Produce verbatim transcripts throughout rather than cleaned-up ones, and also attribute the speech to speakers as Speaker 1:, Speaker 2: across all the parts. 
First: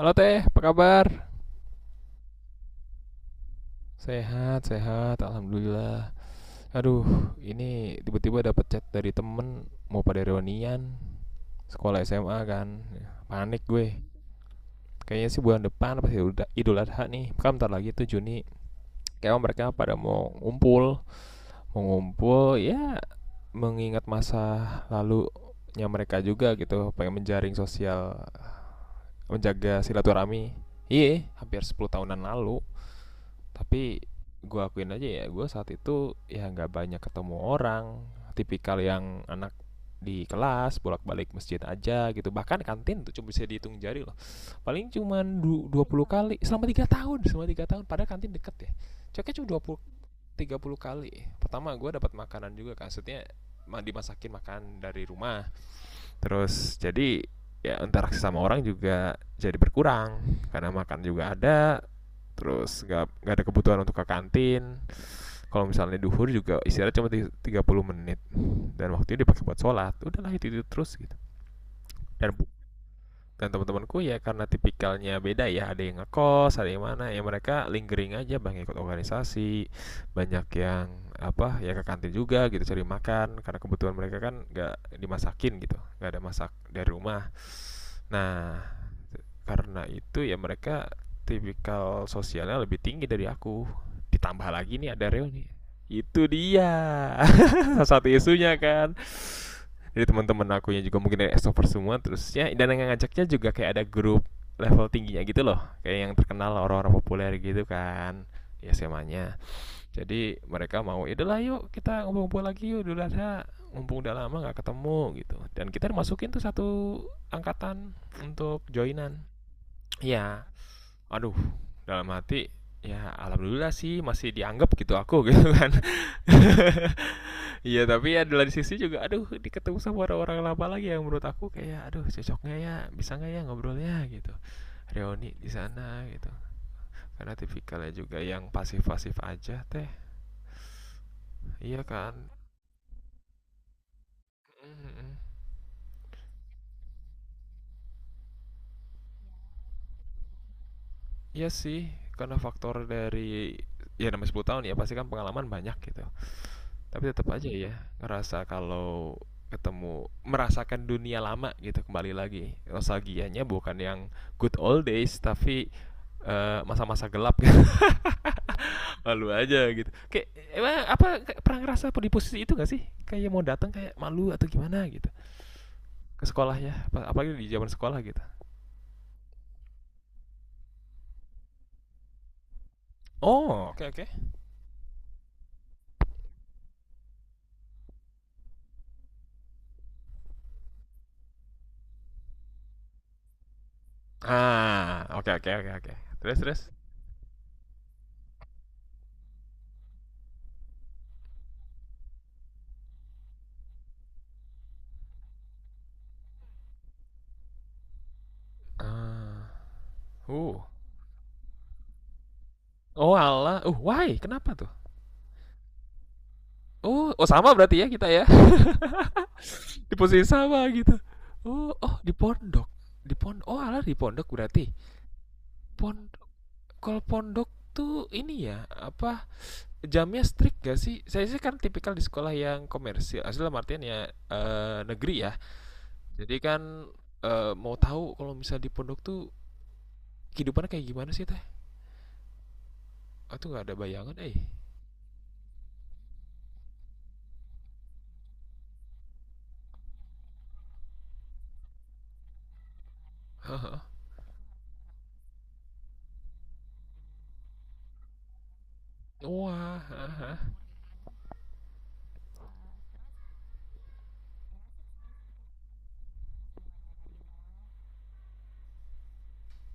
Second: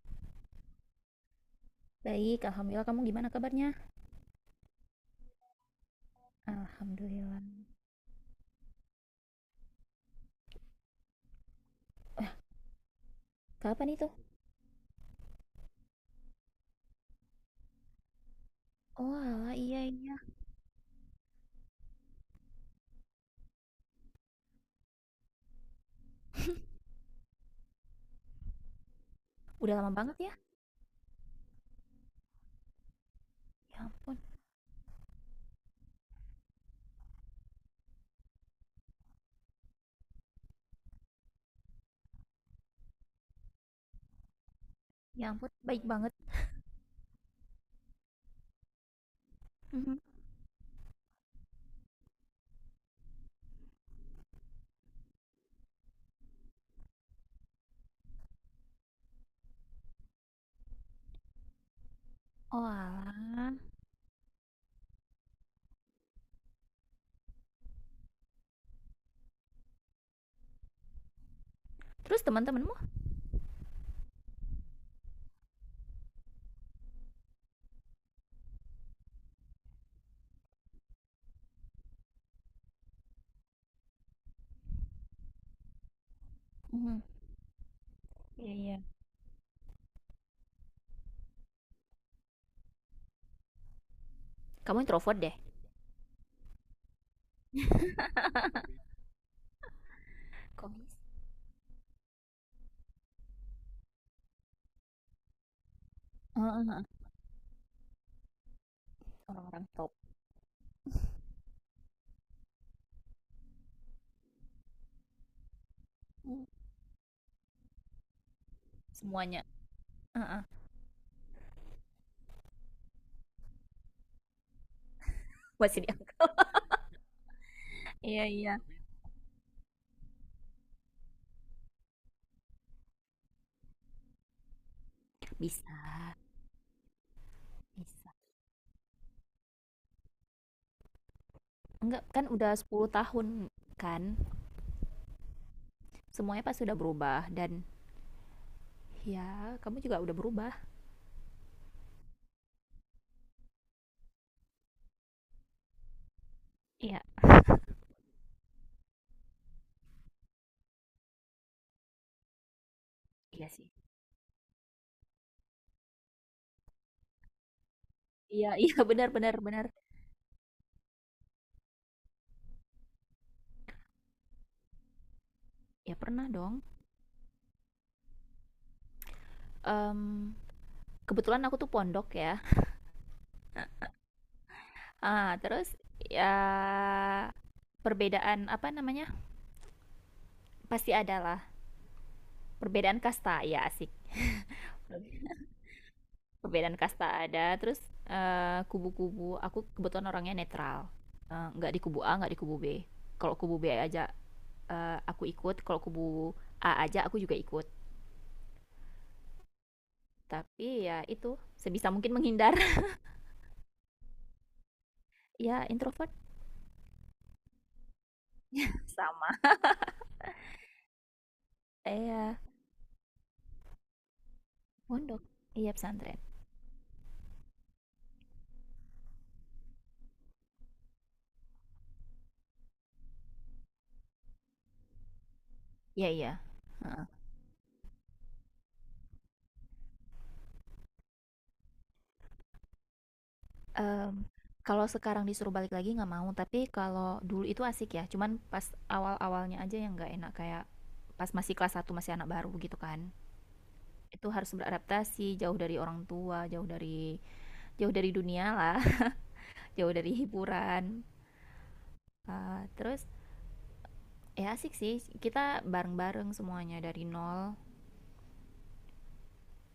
Speaker 1: Halo Teh, apa kabar?
Speaker 2: Baik, alhamdulillah. Kamu gimana kabarnya?
Speaker 1: Sehat, sehat, alhamdulillah. Aduh,
Speaker 2: Alhamdulillah.
Speaker 1: ini tiba-tiba dapat chat dari temen mau pada reunian sekolah S M A kan. Panik gue.
Speaker 2: Kapan itu?
Speaker 1: Kayaknya sih bulan depan pasti udah Idul Adha nih. Kan bentar lagi tuh Juni.
Speaker 2: Oh,
Speaker 1: Kayaknya
Speaker 2: alah,
Speaker 1: mereka
Speaker 2: iya
Speaker 1: pada
Speaker 2: iya.
Speaker 1: mau ngumpul, mau ngumpul ya mengingat masa lalunya mereka juga gitu, pengen menjaring sosial,
Speaker 2: Udah
Speaker 1: menjaga
Speaker 2: lama banget ya?
Speaker 1: silaturahmi. Iya, hampir sepuluh tahunan lalu.
Speaker 2: Ya
Speaker 1: Tapi
Speaker 2: ampun,
Speaker 1: gue akuin aja ya, gue saat itu ya nggak banyak ketemu orang. Tipikal yang anak di kelas bolak-balik masjid aja gitu, bahkan kantin tuh cuma bisa dihitung jari loh, paling cuma
Speaker 2: ya ampun,
Speaker 1: dua
Speaker 2: baik
Speaker 1: puluh
Speaker 2: banget.
Speaker 1: kali selama tiga tahun selama tiga tahun padahal kantin deket ya. Coknya cuma dua puluh
Speaker 2: Mhm.
Speaker 1: sampai tiga puluh kali Pertama gue dapat makanan juga kan, maksudnya ma- dimasakin makan dari rumah, terus jadi ya interaksi sama orang juga jadi berkurang karena makan juga ada,
Speaker 2: Oh,
Speaker 1: terus nggak nggak ada
Speaker 2: alah.
Speaker 1: kebutuhan untuk ke kantin. Kalau misalnya duhur juga istirahat cuma tiga puluh menit, dan waktunya dipakai buat sholat, udahlah itu, itu terus gitu.
Speaker 2: Terus
Speaker 1: dan
Speaker 2: teman-temanmu?
Speaker 1: dan teman-temanku ya, karena tipikalnya beda ya, ada yang ngekos, ada yang mana ya, mereka lingering aja, banyak ikut organisasi. Banyak yang apa ya ke kantin juga gitu, cari makan karena kebutuhan mereka kan nggak dimasakin gitu, nggak ada masak dari
Speaker 2: Mhm.
Speaker 1: rumah.
Speaker 2: Iya
Speaker 1: Nah,
Speaker 2: iya.
Speaker 1: karena itu ya mereka tipikal sosialnya lebih tinggi dari aku. Ditambah lagi
Speaker 2: Kamu
Speaker 1: nih ada
Speaker 2: introvert
Speaker 1: Reo
Speaker 2: deh.
Speaker 1: nih, itu dia salah satu isunya kan. Jadi teman-teman
Speaker 2: Kok
Speaker 1: aku yang
Speaker 2: bisa?
Speaker 1: juga mungkin dari extrovert semua terus ya, dan yang ngajaknya juga kayak ada grup level tingginya gitu loh, kayak yang
Speaker 2: Heeh,
Speaker 1: terkenal,
Speaker 2: heeh.
Speaker 1: orang-orang populer gitu kan, ya S M A-nya.
Speaker 2: Orang-orang top.
Speaker 1: Jadi mereka mau itulah, yuk kita ngumpul-ngumpul lagi yuk, dulu ada, mumpung udah lama nggak ketemu gitu, dan kita masukin tuh
Speaker 2: Mm.
Speaker 1: satu angkatan untuk joinan
Speaker 2: Semuanya. Heeh.
Speaker 1: ya. Aduh, dalam hati, ya alhamdulillah sih masih dianggap gitu aku, gitu kan.
Speaker 2: Masih diangkat.
Speaker 1: Iya, tapi ya
Speaker 2: Iya
Speaker 1: di
Speaker 2: iya.
Speaker 1: sisi juga aduh, di ketemu sama orang-orang lama lagi, yang menurut aku kayak aduh cocoknya ya, bisa nggak ya ngobrolnya gitu. Reuni di
Speaker 2: Bisa,
Speaker 1: sana gitu. Karena tipikalnya
Speaker 2: bisa.
Speaker 1: juga yang pasif-pasif aja teh. Iya
Speaker 2: Enggak,
Speaker 1: kan?
Speaker 2: kan udah sepuluh tahun kan?
Speaker 1: Mhm.
Speaker 2: Semuanya pasti udah berubah dan ya, kamu juga udah berubah.
Speaker 1: Iya sih, karena faktor dari ya namanya sepuluh tahun ya, pasti kan pengalaman banyak gitu.
Speaker 2: Iya,
Speaker 1: Tapi tetap aja ya, ngerasa kalau ketemu, merasakan dunia lama gitu kembali lagi. Nostalgianya
Speaker 2: iya sih.
Speaker 1: bukan yang good old days, tapi eh, masa-masa gelap gitu.
Speaker 2: Iya, iya benar
Speaker 1: Malu
Speaker 2: benar
Speaker 1: aja
Speaker 2: benar.
Speaker 1: gitu. Kayak emang apa, pernah ngerasa apa di posisi itu gak sih? Kayak mau datang kayak malu atau gimana gitu.
Speaker 2: Ya
Speaker 1: Ke
Speaker 2: pernah
Speaker 1: sekolah
Speaker 2: dong.
Speaker 1: ya, apalagi di zaman sekolah gitu.
Speaker 2: Mmm, kebetulan aku tuh pondok ya.
Speaker 1: Oh, oke, okay, oke. Okay.
Speaker 2: Ah, terus ya perbedaan apa namanya, pasti ada lah perbedaan kasta, ya asik.
Speaker 1: Ah, oke, okay, oke, okay, oke, okay, oke. Okay. Terus, terus.
Speaker 2: Perbedaan kasta ada, terus, eee, kubu-kubu, aku kebetulan orangnya netral, eee, nggak di kubu A, nggak di kubu B. Kalau kubu B aja, eee, aku ikut, kalau kubu A aja aku juga ikut.
Speaker 1: Ah, uh.
Speaker 2: Tapi ya itu, sebisa mungkin menghindar.
Speaker 1: Oh, Allah. Uh, why? Kenapa tuh?
Speaker 2: Ya introvert
Speaker 1: Oh, oh, sama berarti ya kita ya.
Speaker 2: sama
Speaker 1: Di posisi sama gitu. Oh, oh di
Speaker 2: iya,
Speaker 1: pondok, di pondok, oh alah di pondok berarti,
Speaker 2: pondok. Iya pesantren.
Speaker 1: pondok. Kalau pondok tuh ini ya apa, jamnya strict gak sih? Saya sih kan tipikal di sekolah yang komersil asli, dalam artian ya eh, negeri ya.
Speaker 2: Iya
Speaker 1: Jadi
Speaker 2: iya.
Speaker 1: kan eh, mau tahu kalau misal di pondok tuh kehidupannya kayak gimana sih teh, aku nggak ada
Speaker 2: Mmm,
Speaker 1: bayangan eh
Speaker 2: kalau sekarang disuruh balik lagi nggak mau, tapi kalau dulu itu asik ya, cuman pas awal-awalnya aja yang nggak enak, kayak pas masih kelas satu masih anak baru gitu kan. Itu harus beradaptasi, jauh dari orang tua, jauh dari jauh dari dunia lah,
Speaker 1: wah.
Speaker 2: jauh dari hiburan. Eee, terus ya asik sih, kita bareng-bareng semuanya dari nol,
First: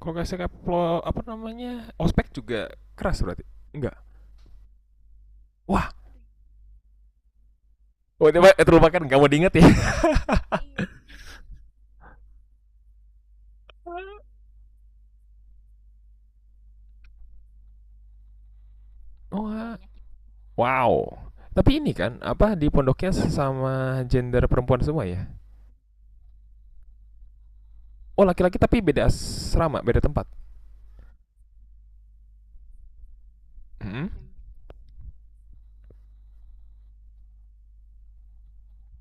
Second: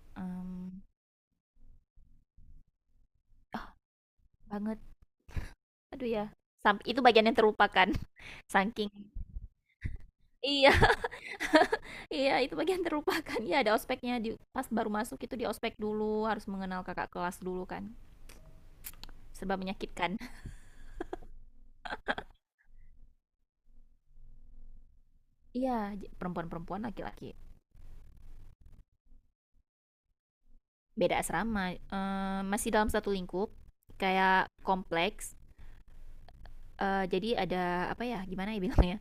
Speaker 1: Kalau nggak salah
Speaker 2: mmm,
Speaker 1: plo- apa namanya, ospek juga keras berarti? Enggak,
Speaker 2: banget.
Speaker 1: wah.
Speaker 2: Aduh ya, sam itu bagian yang terlupakan,
Speaker 1: Wah, itu
Speaker 2: saking
Speaker 1: mah- nggak mau diinget ya.
Speaker 2: iya. Iya, itu bagian terlupakan. Iya, ada ospeknya di pas baru masuk itu di ospek dulu, harus mengenal kakak kelas dulu kan. Serba
Speaker 1: Wah.
Speaker 2: menyakitkan.
Speaker 1: Wow. Tapi ini kan apa, di pondoknya sama gender perempuan semua ya?
Speaker 2: Iya, perempuan-perempuan laki-laki.
Speaker 1: Oh, laki-laki tapi beda asrama, beda tempat.
Speaker 2: Beda asrama, eh, masih dalam satu lingkup,
Speaker 1: Mhm.
Speaker 2: kayak kompleks. Eh, jadi ada apa ya? Gimana ya bilangnya?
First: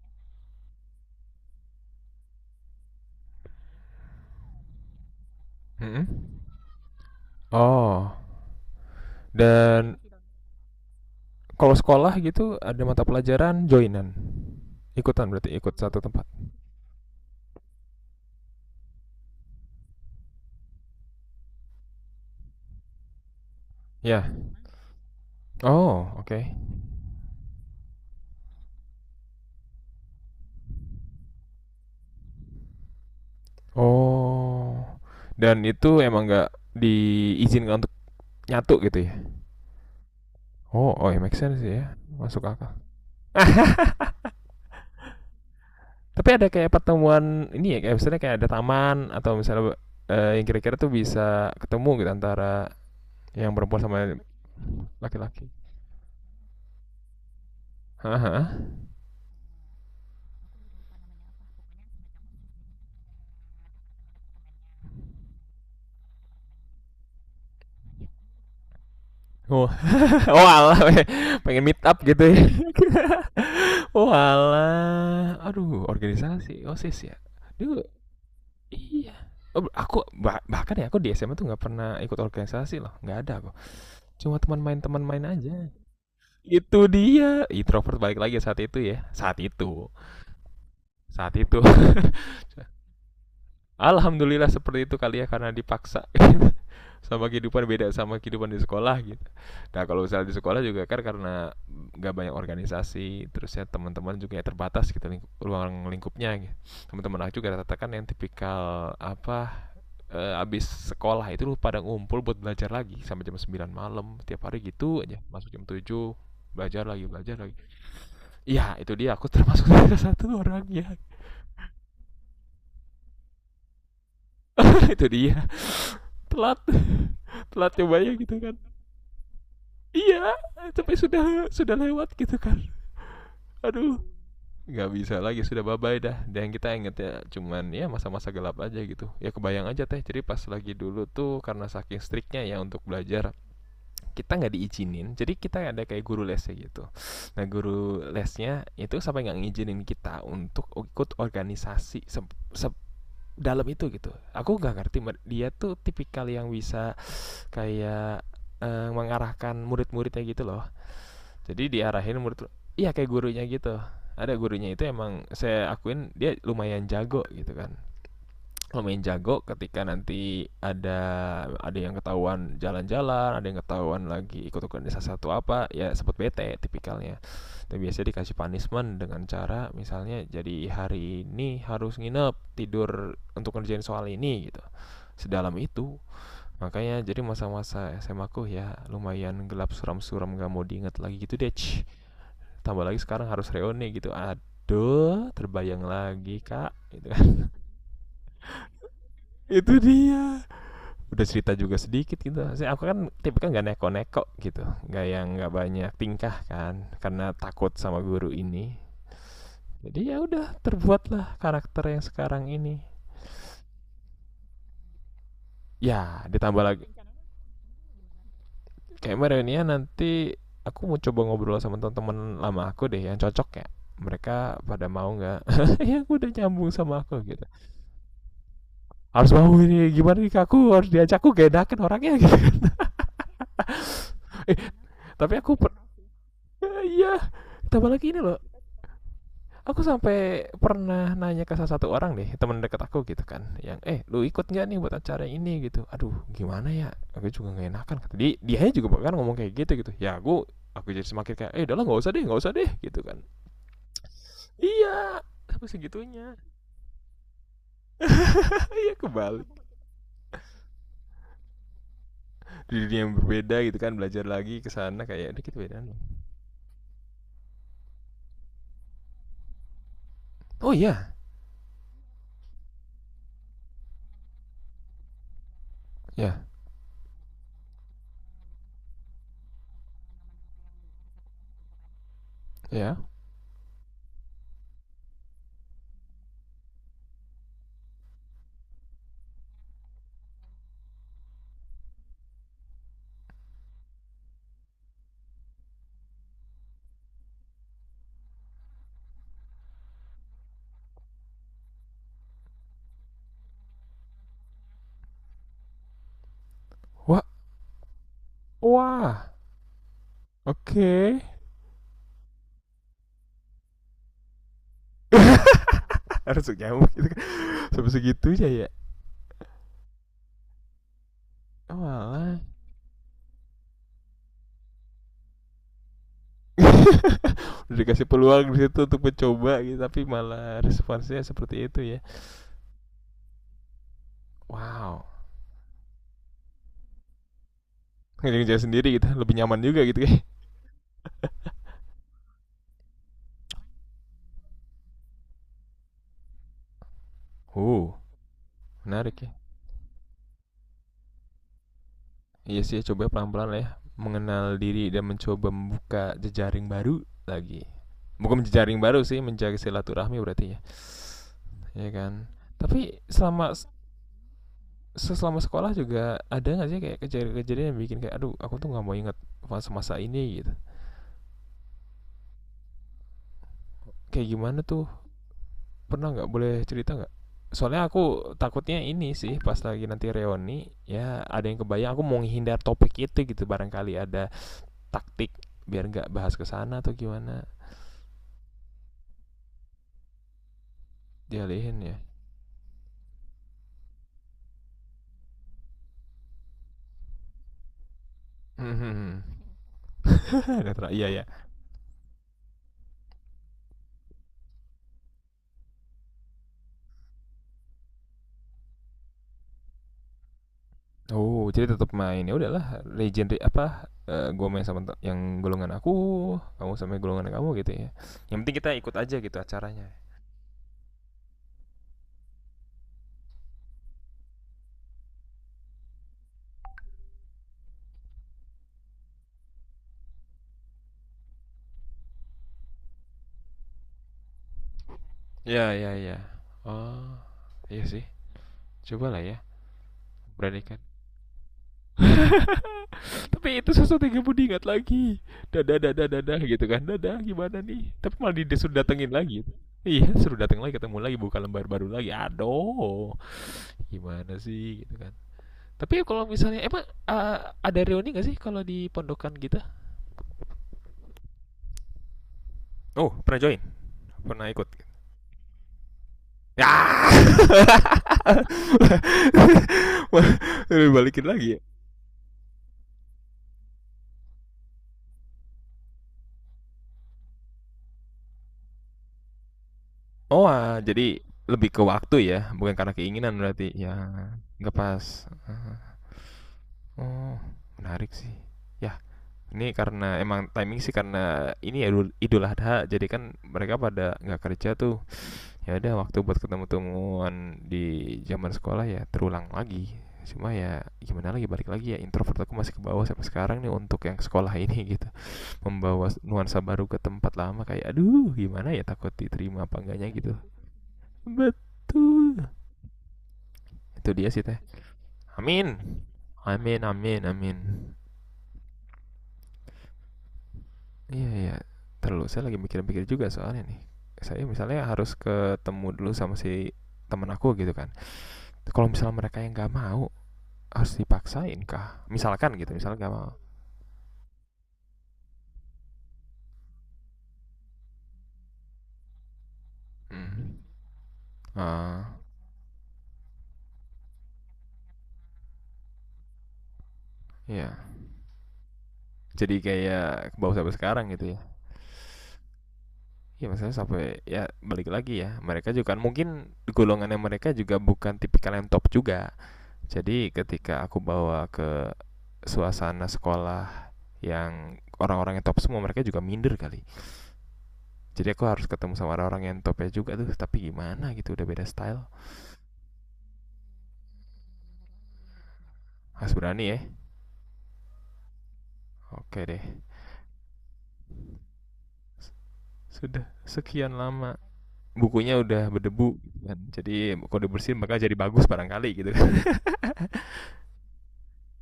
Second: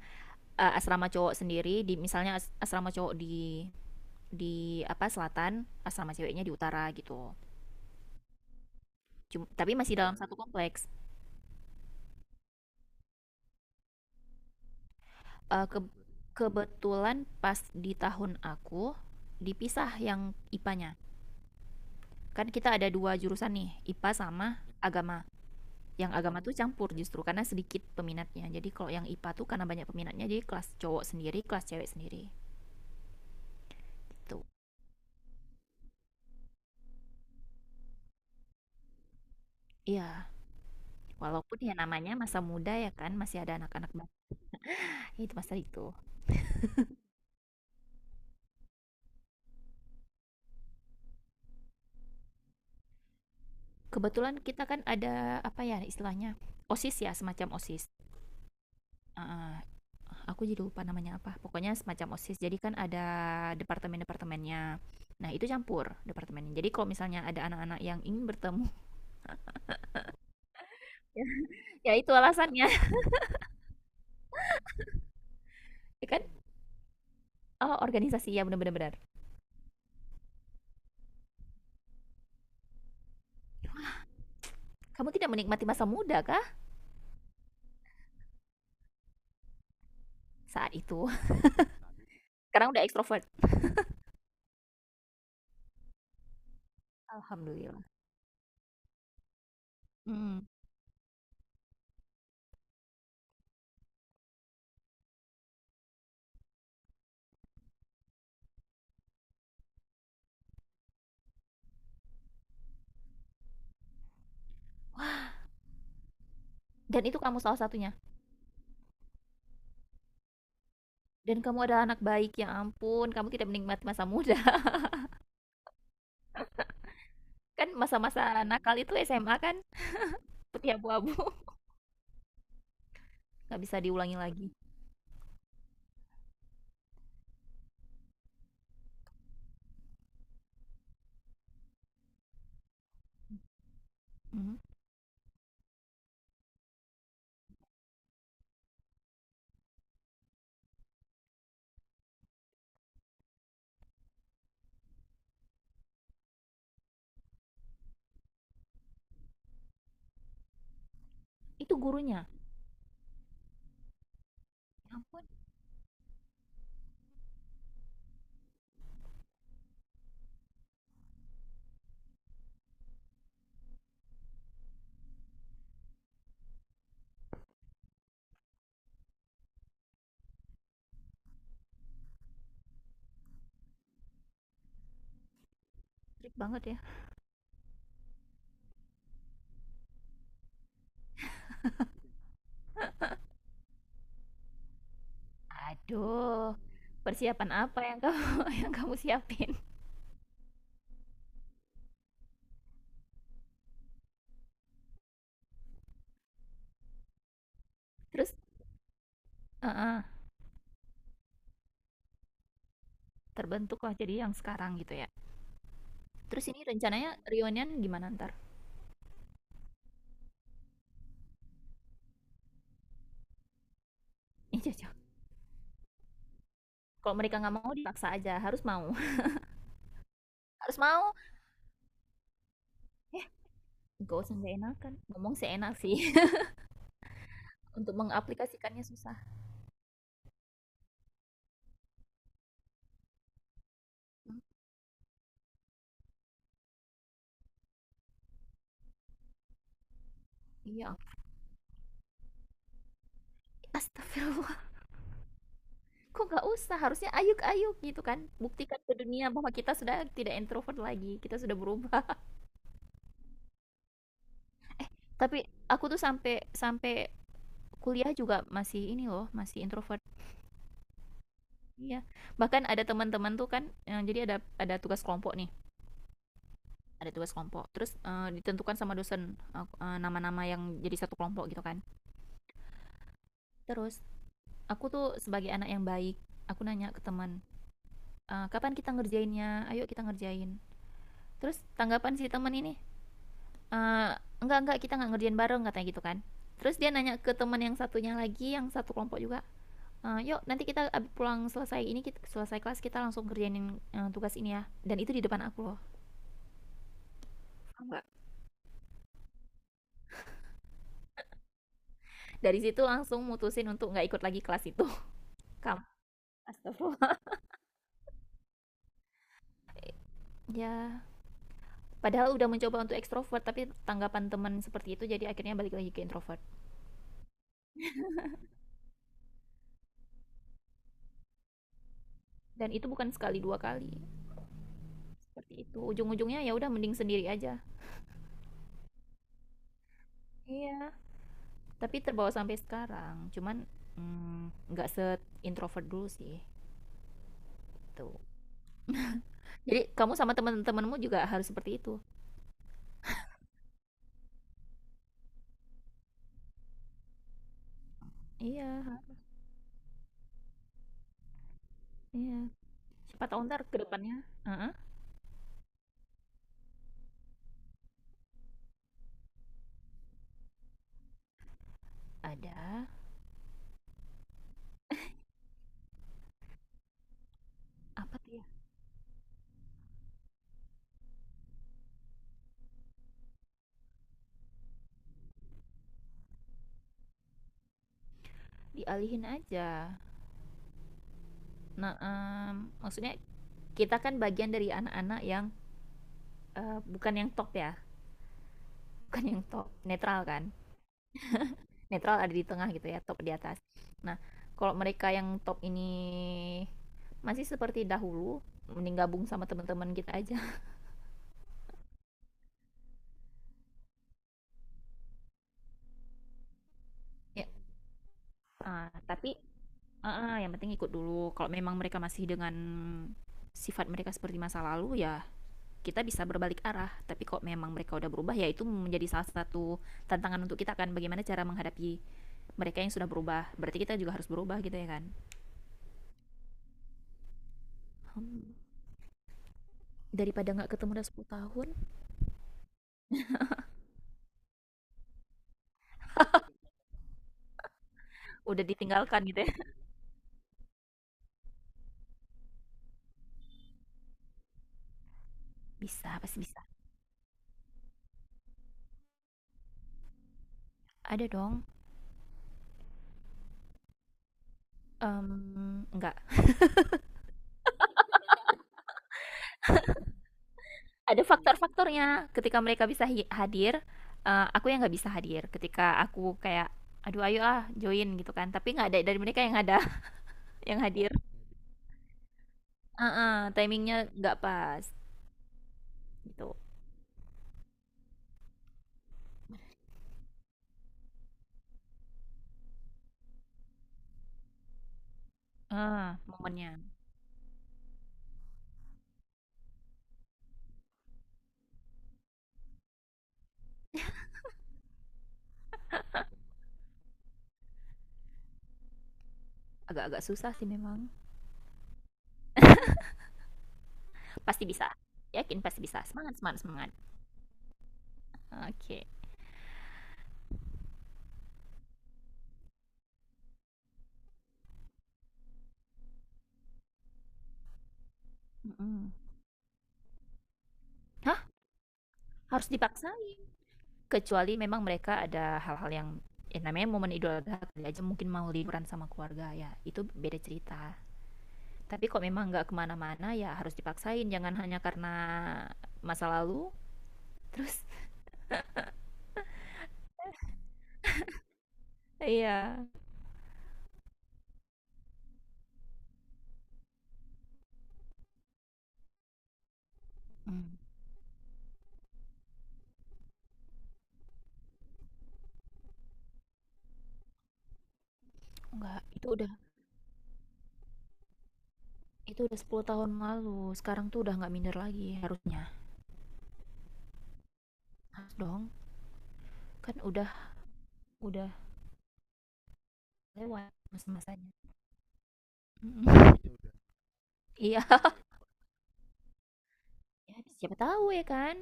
Speaker 2: Eh, asrama cowok sendiri di misalnya as- asrama cowok di di apa selatan,
Speaker 1: Mhm.
Speaker 2: asrama ceweknya di utara gitu.
Speaker 1: Oh.
Speaker 2: Cum- tapi masih
Speaker 1: Dan
Speaker 2: dalam satu kompleks.
Speaker 1: kalau sekolah gitu ada mata pelajaran joinan. Ikutan berarti,
Speaker 2: Eh,
Speaker 1: ikut
Speaker 2: ke-
Speaker 1: satu tempat.
Speaker 2: kebetulan pas di tahun aku dipisah yang I P A-nya. Kan kita ada dua jurusan nih, I P A
Speaker 1: Ya.
Speaker 2: sama agama.
Speaker 1: Oh,
Speaker 2: Yang agama
Speaker 1: oke.
Speaker 2: tuh campur justru karena sedikit peminatnya. Jadi kalau yang I P A tuh karena banyak peminatnya jadi kelas cowok sendiri, kelas cewek sendiri. Tuh.
Speaker 1: Oh. Dan itu emang nggak diizinkan untuk nyatu gitu ya?
Speaker 2: Iya,
Speaker 1: Oh, oh ya, make
Speaker 2: walaupun
Speaker 1: sense
Speaker 2: ya
Speaker 1: sih ya.
Speaker 2: namanya masa
Speaker 1: Masuk
Speaker 2: muda
Speaker 1: akal.
Speaker 2: ya kan, masih ada anak-anak bawah itu masa itu.
Speaker 1: Tapi ada kayak pertemuan ini ya, kayak misalnya kayak ada taman, atau misalnya eh, yang kira-kira tuh bisa ketemu gitu, antara yang perempuan sama
Speaker 2: Kebetulan kita kan ada
Speaker 1: laki-laki.
Speaker 2: apa ya istilahnya? OSIS ya, semacam OSIS.
Speaker 1: Haha.
Speaker 2: Ah, aku jadi lupa namanya apa pokoknya semacam osis jadi kan ada departemen departemennya. Nah, itu campur departemennya jadi kalau misalnya ada anak-anak yang ingin bertemu.
Speaker 1: Oh, oh alah, pengen meet
Speaker 2: Ya,
Speaker 1: up
Speaker 2: itu
Speaker 1: gitu ya.
Speaker 2: alasannya.
Speaker 1: Oh alah, aduh,
Speaker 2: Ya kan,
Speaker 1: organisasi osis ya.
Speaker 2: oh
Speaker 1: Duh,
Speaker 2: organisasi ya benar-benar.
Speaker 1: iya. Oh, aku bah- bahkan ya aku di S M A tuh nggak pernah ikut organisasi loh, nggak ada aku. Cuma teman main teman
Speaker 2: Kamu
Speaker 1: main
Speaker 2: tidak menikmati
Speaker 1: aja.
Speaker 2: masa muda kah
Speaker 1: Itu dia introvert balik lagi saat itu ya, saat itu.
Speaker 2: saat itu?
Speaker 1: Saat itu.
Speaker 2: Sekarang udah ekstrovert,
Speaker 1: Alhamdulillah seperti itu kali ya, karena dipaksa gitu. Sama kehidupan,
Speaker 2: alhamdulillah.
Speaker 1: beda sama kehidupan di sekolah gitu. Nah kalau misalnya di
Speaker 2: Mm.
Speaker 1: sekolah juga kan karena nggak banyak organisasi, terus ya teman-teman juga ya terbatas gitu lingkup, ruang lingkupnya gitu. Teman-teman aku juga rata-rata kan yang tipikal apa, eh, abis sekolah itu lu pada ngumpul buat belajar lagi sampai jam sembilan malam tiap hari gitu aja, masuk jam tujuh, belajar
Speaker 2: Dan
Speaker 1: lagi
Speaker 2: itu kamu
Speaker 1: belajar lagi.
Speaker 2: salah satunya.
Speaker 1: Iya itu dia, aku termasuk salah satu orangnya.
Speaker 2: Dan kamu adalah anak baik, ya ampun, kamu tidak menikmati masa muda.
Speaker 1: Itu dia, telat.
Speaker 2: Kan
Speaker 1: Telat cobanya
Speaker 2: masa-masa
Speaker 1: gitu kan.
Speaker 2: nakal itu S M A kan,
Speaker 1: Iya,
Speaker 2: putih
Speaker 1: tapi
Speaker 2: abu-abu.
Speaker 1: sudah sudah lewat gitu kan.
Speaker 2: Nggak bisa
Speaker 1: Aduh,
Speaker 2: diulangi lagi.
Speaker 1: nggak bisa lagi, sudah bye bye dah. Dan kita inget ya, cuman ya masa-masa gelap aja gitu ya. Kebayang aja teh, jadi pas lagi dulu tuh karena saking striknya ya untuk belajar, kita nggak
Speaker 2: Mhm.
Speaker 1: diizinin, jadi kita ada kayak guru lesnya gitu. Nah guru lesnya itu sampai nggak ngizinin kita untuk ikut organisasi se- se- dalam itu gitu, aku nggak ngerti. Dia tuh tipikal yang bisa kayak eh, mengarahkan murid-muridnya gitu loh. Jadi
Speaker 2: Itu
Speaker 1: diarahin
Speaker 2: gurunya,
Speaker 1: murid, iya kayak gurunya gitu. Ada gurunya itu,
Speaker 2: ya
Speaker 1: emang
Speaker 2: ampun,
Speaker 1: saya akuin dia lumayan jago gitu kan. Lumayan jago ketika nanti ada ada yang ketahuan jalan-jalan, ada yang ketahuan lagi ikut organisasi satu apa, ya sebut bete tipikalnya. Dan biasanya dikasih punishment dengan cara misalnya jadi hari ini harus nginep, tidur untuk ngerjain soal ini gitu. Sedalam itu.
Speaker 2: trik banget ya.
Speaker 1: Makanya jadi masa-masa S M A aku ya lumayan gelap, suram-suram gak mau diinget lagi gitu deh. Tambah lagi sekarang harus reuni gitu. Aduh, terbayang lagi
Speaker 2: Aduh,
Speaker 1: kak. Gitu kan.
Speaker 2: persiapan apa yang kamu yang kamu siapin?
Speaker 1: Itu dia. Udah cerita juga sedikit gitu. Saya, aku kan tipe kan gak neko-neko gitu. Gak yang gak banyak tingkah kan. Karena takut sama
Speaker 2: Terus
Speaker 1: guru ini. Jadi
Speaker 2: heeh,
Speaker 1: ya udah terbuatlah karakter yang sekarang ini.
Speaker 2: terbentuklah jadi yang sekarang gitu ya.
Speaker 1: Ya
Speaker 2: Terus
Speaker 1: ditambah
Speaker 2: ini
Speaker 1: lagi
Speaker 2: rencananya reunian gimana ntar?
Speaker 1: kayak reunian nanti, aku mau coba ngobrol sama teman-teman lama aku deh yang cocok ya, mereka
Speaker 2: Ih,
Speaker 1: pada
Speaker 2: cocok.
Speaker 1: mau nggak. Ya aku udah nyambung sama
Speaker 2: Kalau
Speaker 1: aku
Speaker 2: mereka
Speaker 1: gitu.
Speaker 2: nggak mau dipaksa aja, harus mau.
Speaker 1: Harus mau, ini gimana nih, aku
Speaker 2: Harus
Speaker 1: harus
Speaker 2: mau.
Speaker 1: diajakku, aku gak enakan orangnya gitu.
Speaker 2: Eh, gak usah nggak
Speaker 1: eh,
Speaker 2: enakan.
Speaker 1: tapi
Speaker 2: Ngomong sih
Speaker 1: aku
Speaker 2: enak
Speaker 1: per-
Speaker 2: sih.
Speaker 1: eh, iya, tambah
Speaker 2: Untuk
Speaker 1: lagi ini loh.
Speaker 2: mengaplikasikannya susah.
Speaker 1: Aku sampai pernah nanya ke salah satu orang deh, teman dekat aku gitu kan, yang eh lu
Speaker 2: Hmm.
Speaker 1: ikut nggak nih buat acara ini gitu. Aduh gimana ya, aku juga nggak enakan, dia dia juga bahkan ngomong kayak gitu gitu ya. aku aku
Speaker 2: Iya,
Speaker 1: jadi semakin kayak eh udahlah, nggak usah deh, nggak usah deh Gitu kan.
Speaker 2: astagfirullah.
Speaker 1: Iya, sampai
Speaker 2: Kok
Speaker 1: segitunya.
Speaker 2: nggak usah? Harusnya ayuk-ayuk gitu kan. Buktikan
Speaker 1: Iya
Speaker 2: ke dunia
Speaker 1: kebalik.
Speaker 2: bahwa kita sudah tidak introvert lagi. Kita sudah berubah.
Speaker 1: Di dunia yang berbeda gitu kan, belajar lagi ke sana, kayak
Speaker 2: Tapi
Speaker 1: dikit beda
Speaker 2: aku
Speaker 1: nih.
Speaker 2: tuh sampai sampai kuliah juga masih ini loh, masih introvert.
Speaker 1: Oh iya,
Speaker 2: Iya, bahkan ada teman-teman tuh kan, eee, jadi ada ada tugas kelompok nih,
Speaker 1: ya,
Speaker 2: ada tugas kelompok. Terus, eee, ditentukan sama dosen, ak eee, nama-nama yang jadi satu kelompok gitu kan.
Speaker 1: ya.
Speaker 2: Terus aku tuh sebagai anak yang baik, aku nanya ke teman, eee, "Kapan kita ngerjainnya? Ayo kita ngerjain." Terus tanggapan si teman ini, eee, "Enggak enggak, kita nggak ngerjain bareng," katanya gitu kan. Terus dia nanya ke teman yang satunya lagi, yang satu kelompok juga, eee, "Yuk nanti kita abis pulang selesai ini kit selesai kelas kita langsung kerjainin, eee, tugas ini ya." Dan itu di depan aku loh. Enggak.
Speaker 1: Wah, wah. Oke.
Speaker 2: Dari situ langsung mutusin untuk nggak ikut lagi kelas itu.
Speaker 1: Okay.
Speaker 2: Kamu
Speaker 1: Harus nyamuk gitu kan.
Speaker 2: astagfirullah.
Speaker 1: Sampai segitunya ya.
Speaker 2: Ya,
Speaker 1: Oh,
Speaker 2: padahal
Speaker 1: malah
Speaker 2: udah mencoba untuk ekstrovert tapi tanggapan teman seperti itu jadi akhirnya balik lagi ke introvert.
Speaker 1: udah dikasih peluang di situ untuk mencoba gitu, tapi malah responsnya seperti itu ya.
Speaker 2: Dan itu bukan sekali dua kali
Speaker 1: Wow.
Speaker 2: seperti itu, ujung-ujungnya ya udah mending sendiri aja.
Speaker 1: Ngerjain sendiri gitu lebih nyaman juga gitu ya.
Speaker 2: Iya. Tapi terbawa sampai sekarang, cuman mm, nggak se introvert dulu sih.
Speaker 1: Uh,
Speaker 2: Tuh.
Speaker 1: menarik ya.
Speaker 2: Jadi kamu sama teman-temanmu juga harus seperti itu.
Speaker 1: Iya sih, coba pelan-pelan lah ya, mengenal diri dan mencoba membuka jejaring baru lagi. Bukan jejaring
Speaker 2: Iya,
Speaker 1: baru sih, menjaga silaturahmi berarti ya. Ya kan.
Speaker 2: iya,
Speaker 1: Tapi
Speaker 2: siapa tahu
Speaker 1: selama
Speaker 2: ntar kedepannya. Heeh.
Speaker 1: selama sekolah juga ada nggak sih kayak kejadian-kejadian yang bikin kayak aduh, aku tuh nggak mau ingat masa-masa ini gitu.
Speaker 2: Ada
Speaker 1: Kayak gimana tuh? Pernah nggak, boleh cerita nggak? Soalnya
Speaker 2: apa tuh
Speaker 1: aku
Speaker 2: ya,
Speaker 1: takutnya ini sih, pas lagi nanti reuni ya ada yang kebayang, aku mau menghindar topik itu gitu, barangkali ada taktik biar nggak bahas kesana atau gimana.
Speaker 2: dialihin aja.
Speaker 1: Dialihin ya.
Speaker 2: Nah, em, maksudnya kita kan bagian dari anak-anak yang eh, bukan yang top ya,
Speaker 1: Hmm.
Speaker 2: bukan yang top, netral
Speaker 1: Ah,
Speaker 2: kan.
Speaker 1: kata Ra, iya ya.
Speaker 2: Netral ada di tengah gitu ya, top di atas. Nah, kalau mereka yang top ini masih seperti dahulu, mending gabung sama teman-teman kita aja.
Speaker 1: Oh, jadi tetap main. Ya udahlah, legendary apa? eh, gue main sama te- yang golongan aku, kamu sama golongan
Speaker 2: Ya,
Speaker 1: kamu gitu ya. Yang penting kita
Speaker 2: ah,
Speaker 1: ikut aja
Speaker 2: tapi
Speaker 1: gitu acaranya.
Speaker 2: ah, ah, yang penting ikut dulu. Kalau memang mereka masih dengan sifat mereka seperti masa lalu ya kita bisa berbalik arah, tapi kalau memang mereka udah berubah ya itu menjadi salah satu tantangan untuk kita kan, bagaimana cara menghadapi mereka yang sudah berubah, berarti kita juga harus berubah gitu ya kan.
Speaker 1: Ya, ya, ya. Oh, iya sih.
Speaker 2: Hmm,
Speaker 1: Cobalah ya,
Speaker 2: daripada nggak
Speaker 1: beranikan.
Speaker 2: ketemu udah sepuluh tahun,
Speaker 1: Tapi itu sesuatu yang kamu ingat lagi. Dadah, dadah, dadah gitu kan. Dadah, gimana nih? Tapi malah di-
Speaker 2: udah
Speaker 1: disuruh datengin
Speaker 2: ditinggalkan
Speaker 1: lagi.
Speaker 2: gitu ya.
Speaker 1: Gitu. Iya, suruh dateng lagi, ketemu lagi, buka lembar baru lagi. Aduh, gimana sih gitu kan. Tapi
Speaker 2: Bisa,
Speaker 1: kalau
Speaker 2: pasti bisa,
Speaker 1: misalnya emang eh, ada reuni nggak sih kalau di pondokan kita?
Speaker 2: ada dong.
Speaker 1: Oh, pernah join? Pernah ikut.
Speaker 2: Em, nggak
Speaker 1: Ya. Wah,
Speaker 2: ada
Speaker 1: balikin lagi ya.
Speaker 2: faktor-faktornya ketika mereka bisa hadir, eh, aku yang nggak bisa hadir, ketika aku kayak aduh ayo ah join gitu kan tapi nggak ada dari mereka yang ada.
Speaker 1: Oh, ah,
Speaker 2: Yang hadir.
Speaker 1: jadi lebih ke waktu ya, bukan karena keinginan
Speaker 2: Eh,
Speaker 1: berarti. Ya,
Speaker 2: timingnya nggak
Speaker 1: nggak
Speaker 2: pas
Speaker 1: pas.
Speaker 2: gitu.
Speaker 1: Oh, menarik sih. Ya, ini karena emang timing sih, karena ini ya Idul- Idul Adha, jadi kan mereka pada nggak kerja tuh. Ya udah, waktu
Speaker 2: Ah,
Speaker 1: buat ketemu
Speaker 2: momennya
Speaker 1: temuan di zaman sekolah ya terulang lagi. Cuma ya gimana lagi, balik lagi ya introvert aku masih ke bawah sampai sekarang nih untuk yang sekolah ini gitu. Membawa nuansa baru ke tempat lama, kayak aduh gimana ya, takut diterima apa enggaknya
Speaker 2: agak-agak
Speaker 1: gitu.
Speaker 2: susah sih memang.
Speaker 1: Betul, itu dia sih teh.
Speaker 2: Pasti bisa, yakin
Speaker 1: Amin,
Speaker 2: pasti bisa, semangat semangat
Speaker 1: amin,
Speaker 2: semangat.
Speaker 1: amin, amin.
Speaker 2: Oke.
Speaker 1: Iya, iya. Terus saya lagi mikir-mikir juga, soalnya nih saya misalnya harus ketemu dulu sama si teman aku gitu kan. Kalau
Speaker 2: Mm.
Speaker 1: misalnya mereka yang enggak mau, harus
Speaker 2: Hah,
Speaker 1: dipaksain kah? Misalkan
Speaker 2: harus
Speaker 1: gitu, misalkan gak mau.
Speaker 2: dipaksain, kecuali memang mereka ada hal-hal yang ya namanya momen Idul Adha aja mungkin mau liburan sama keluarga ya itu beda
Speaker 1: Hmm.
Speaker 2: cerita. Tapi
Speaker 1: Ah,
Speaker 2: kok memang nggak kemana-mana ya harus dipaksain, jangan hanya karena masa lalu.
Speaker 1: iya.
Speaker 2: Terus
Speaker 1: Jadi kayak bawa sampai sekarang gitu ya.
Speaker 2: iya.
Speaker 1: Iya maksudnya sampai ya balik lagi ya, mereka juga kan mungkin golongannya mereka juga bukan tipikal yang top juga. Jadi
Speaker 2: Hmm,
Speaker 1: ketika aku bawa ke suasana sekolah yang orang-orang yang top semua, mereka juga minder kali. Jadi aku harus ketemu
Speaker 2: nggak,
Speaker 1: sama
Speaker 2: itu
Speaker 1: orang-orang
Speaker 2: udah,
Speaker 1: yang topnya juga tuh, tapi gimana gitu, udah beda style.
Speaker 2: itu udah sepuluh tahun lalu sekarang tuh udah nggak minder lagi harusnya.
Speaker 1: Harus berani ya.
Speaker 2: Harus dong,
Speaker 1: Oke deh.
Speaker 2: kan udah udah
Speaker 1: Sudah
Speaker 2: lewat
Speaker 1: sekian lama,
Speaker 2: masa-masanya.
Speaker 1: bukunya udah berdebu gitu
Speaker 2: Ya,
Speaker 1: kan. Jadi kalau dibersihin
Speaker 2: iya.
Speaker 1: maka jadi bagus barangkali gitu kan.
Speaker 2: Ya, siapa tahu ya kan.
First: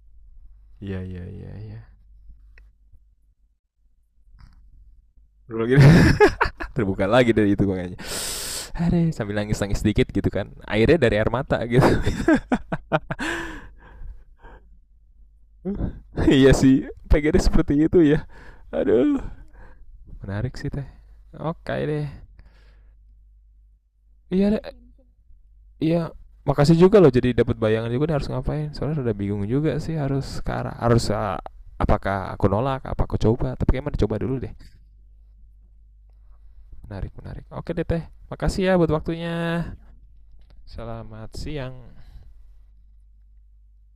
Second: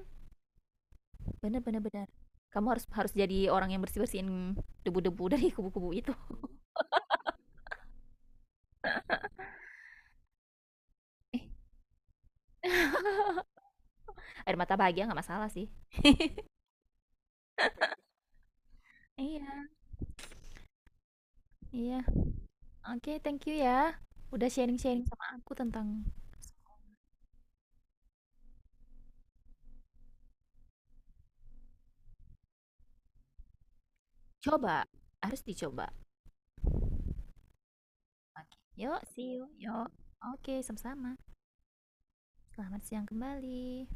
Speaker 1: Iya, iya, iya,
Speaker 2: Bener
Speaker 1: iya.
Speaker 2: bener bener. Kamu harus harus jadi orang yang bersih bersihin debu-debu dari
Speaker 1: Gitu.
Speaker 2: kubu-kubu itu.
Speaker 1: Terbuka lagi dari itu gua kayaknya. Aduh, sambil nangis-nangis sedikit gitu kan. Airnya dari air
Speaker 2: Eh,
Speaker 1: mata gitu.
Speaker 2: air mata bahagia nggak masalah sih.
Speaker 1: Iya sih, pengennya seperti itu ya. Aduh,
Speaker 2: Iya
Speaker 1: menarik sih teh. Oke
Speaker 2: iya.
Speaker 1: deh.
Speaker 2: Oke, thank you ya.
Speaker 1: Iya
Speaker 2: Udah
Speaker 1: deh,
Speaker 2: sharing sharing sama aku tentang
Speaker 1: iya. Makasih juga loh, jadi dapat bayangan juga nih harus ngapain. Soalnya udah bingung juga sih, harus ke arah harus uh, apakah aku nolak, apa aku coba. Tapi kayaknya mending coba dulu deh.
Speaker 2: coba, harus dicoba.
Speaker 1: Menarik, menarik. Oke deh teh.
Speaker 2: Oke,
Speaker 1: Makasih ya buat
Speaker 2: yuk see
Speaker 1: waktunya.
Speaker 2: you yuk. Oke, sama-sama.
Speaker 1: Selamat siang.
Speaker 2: Selamat siang kembali.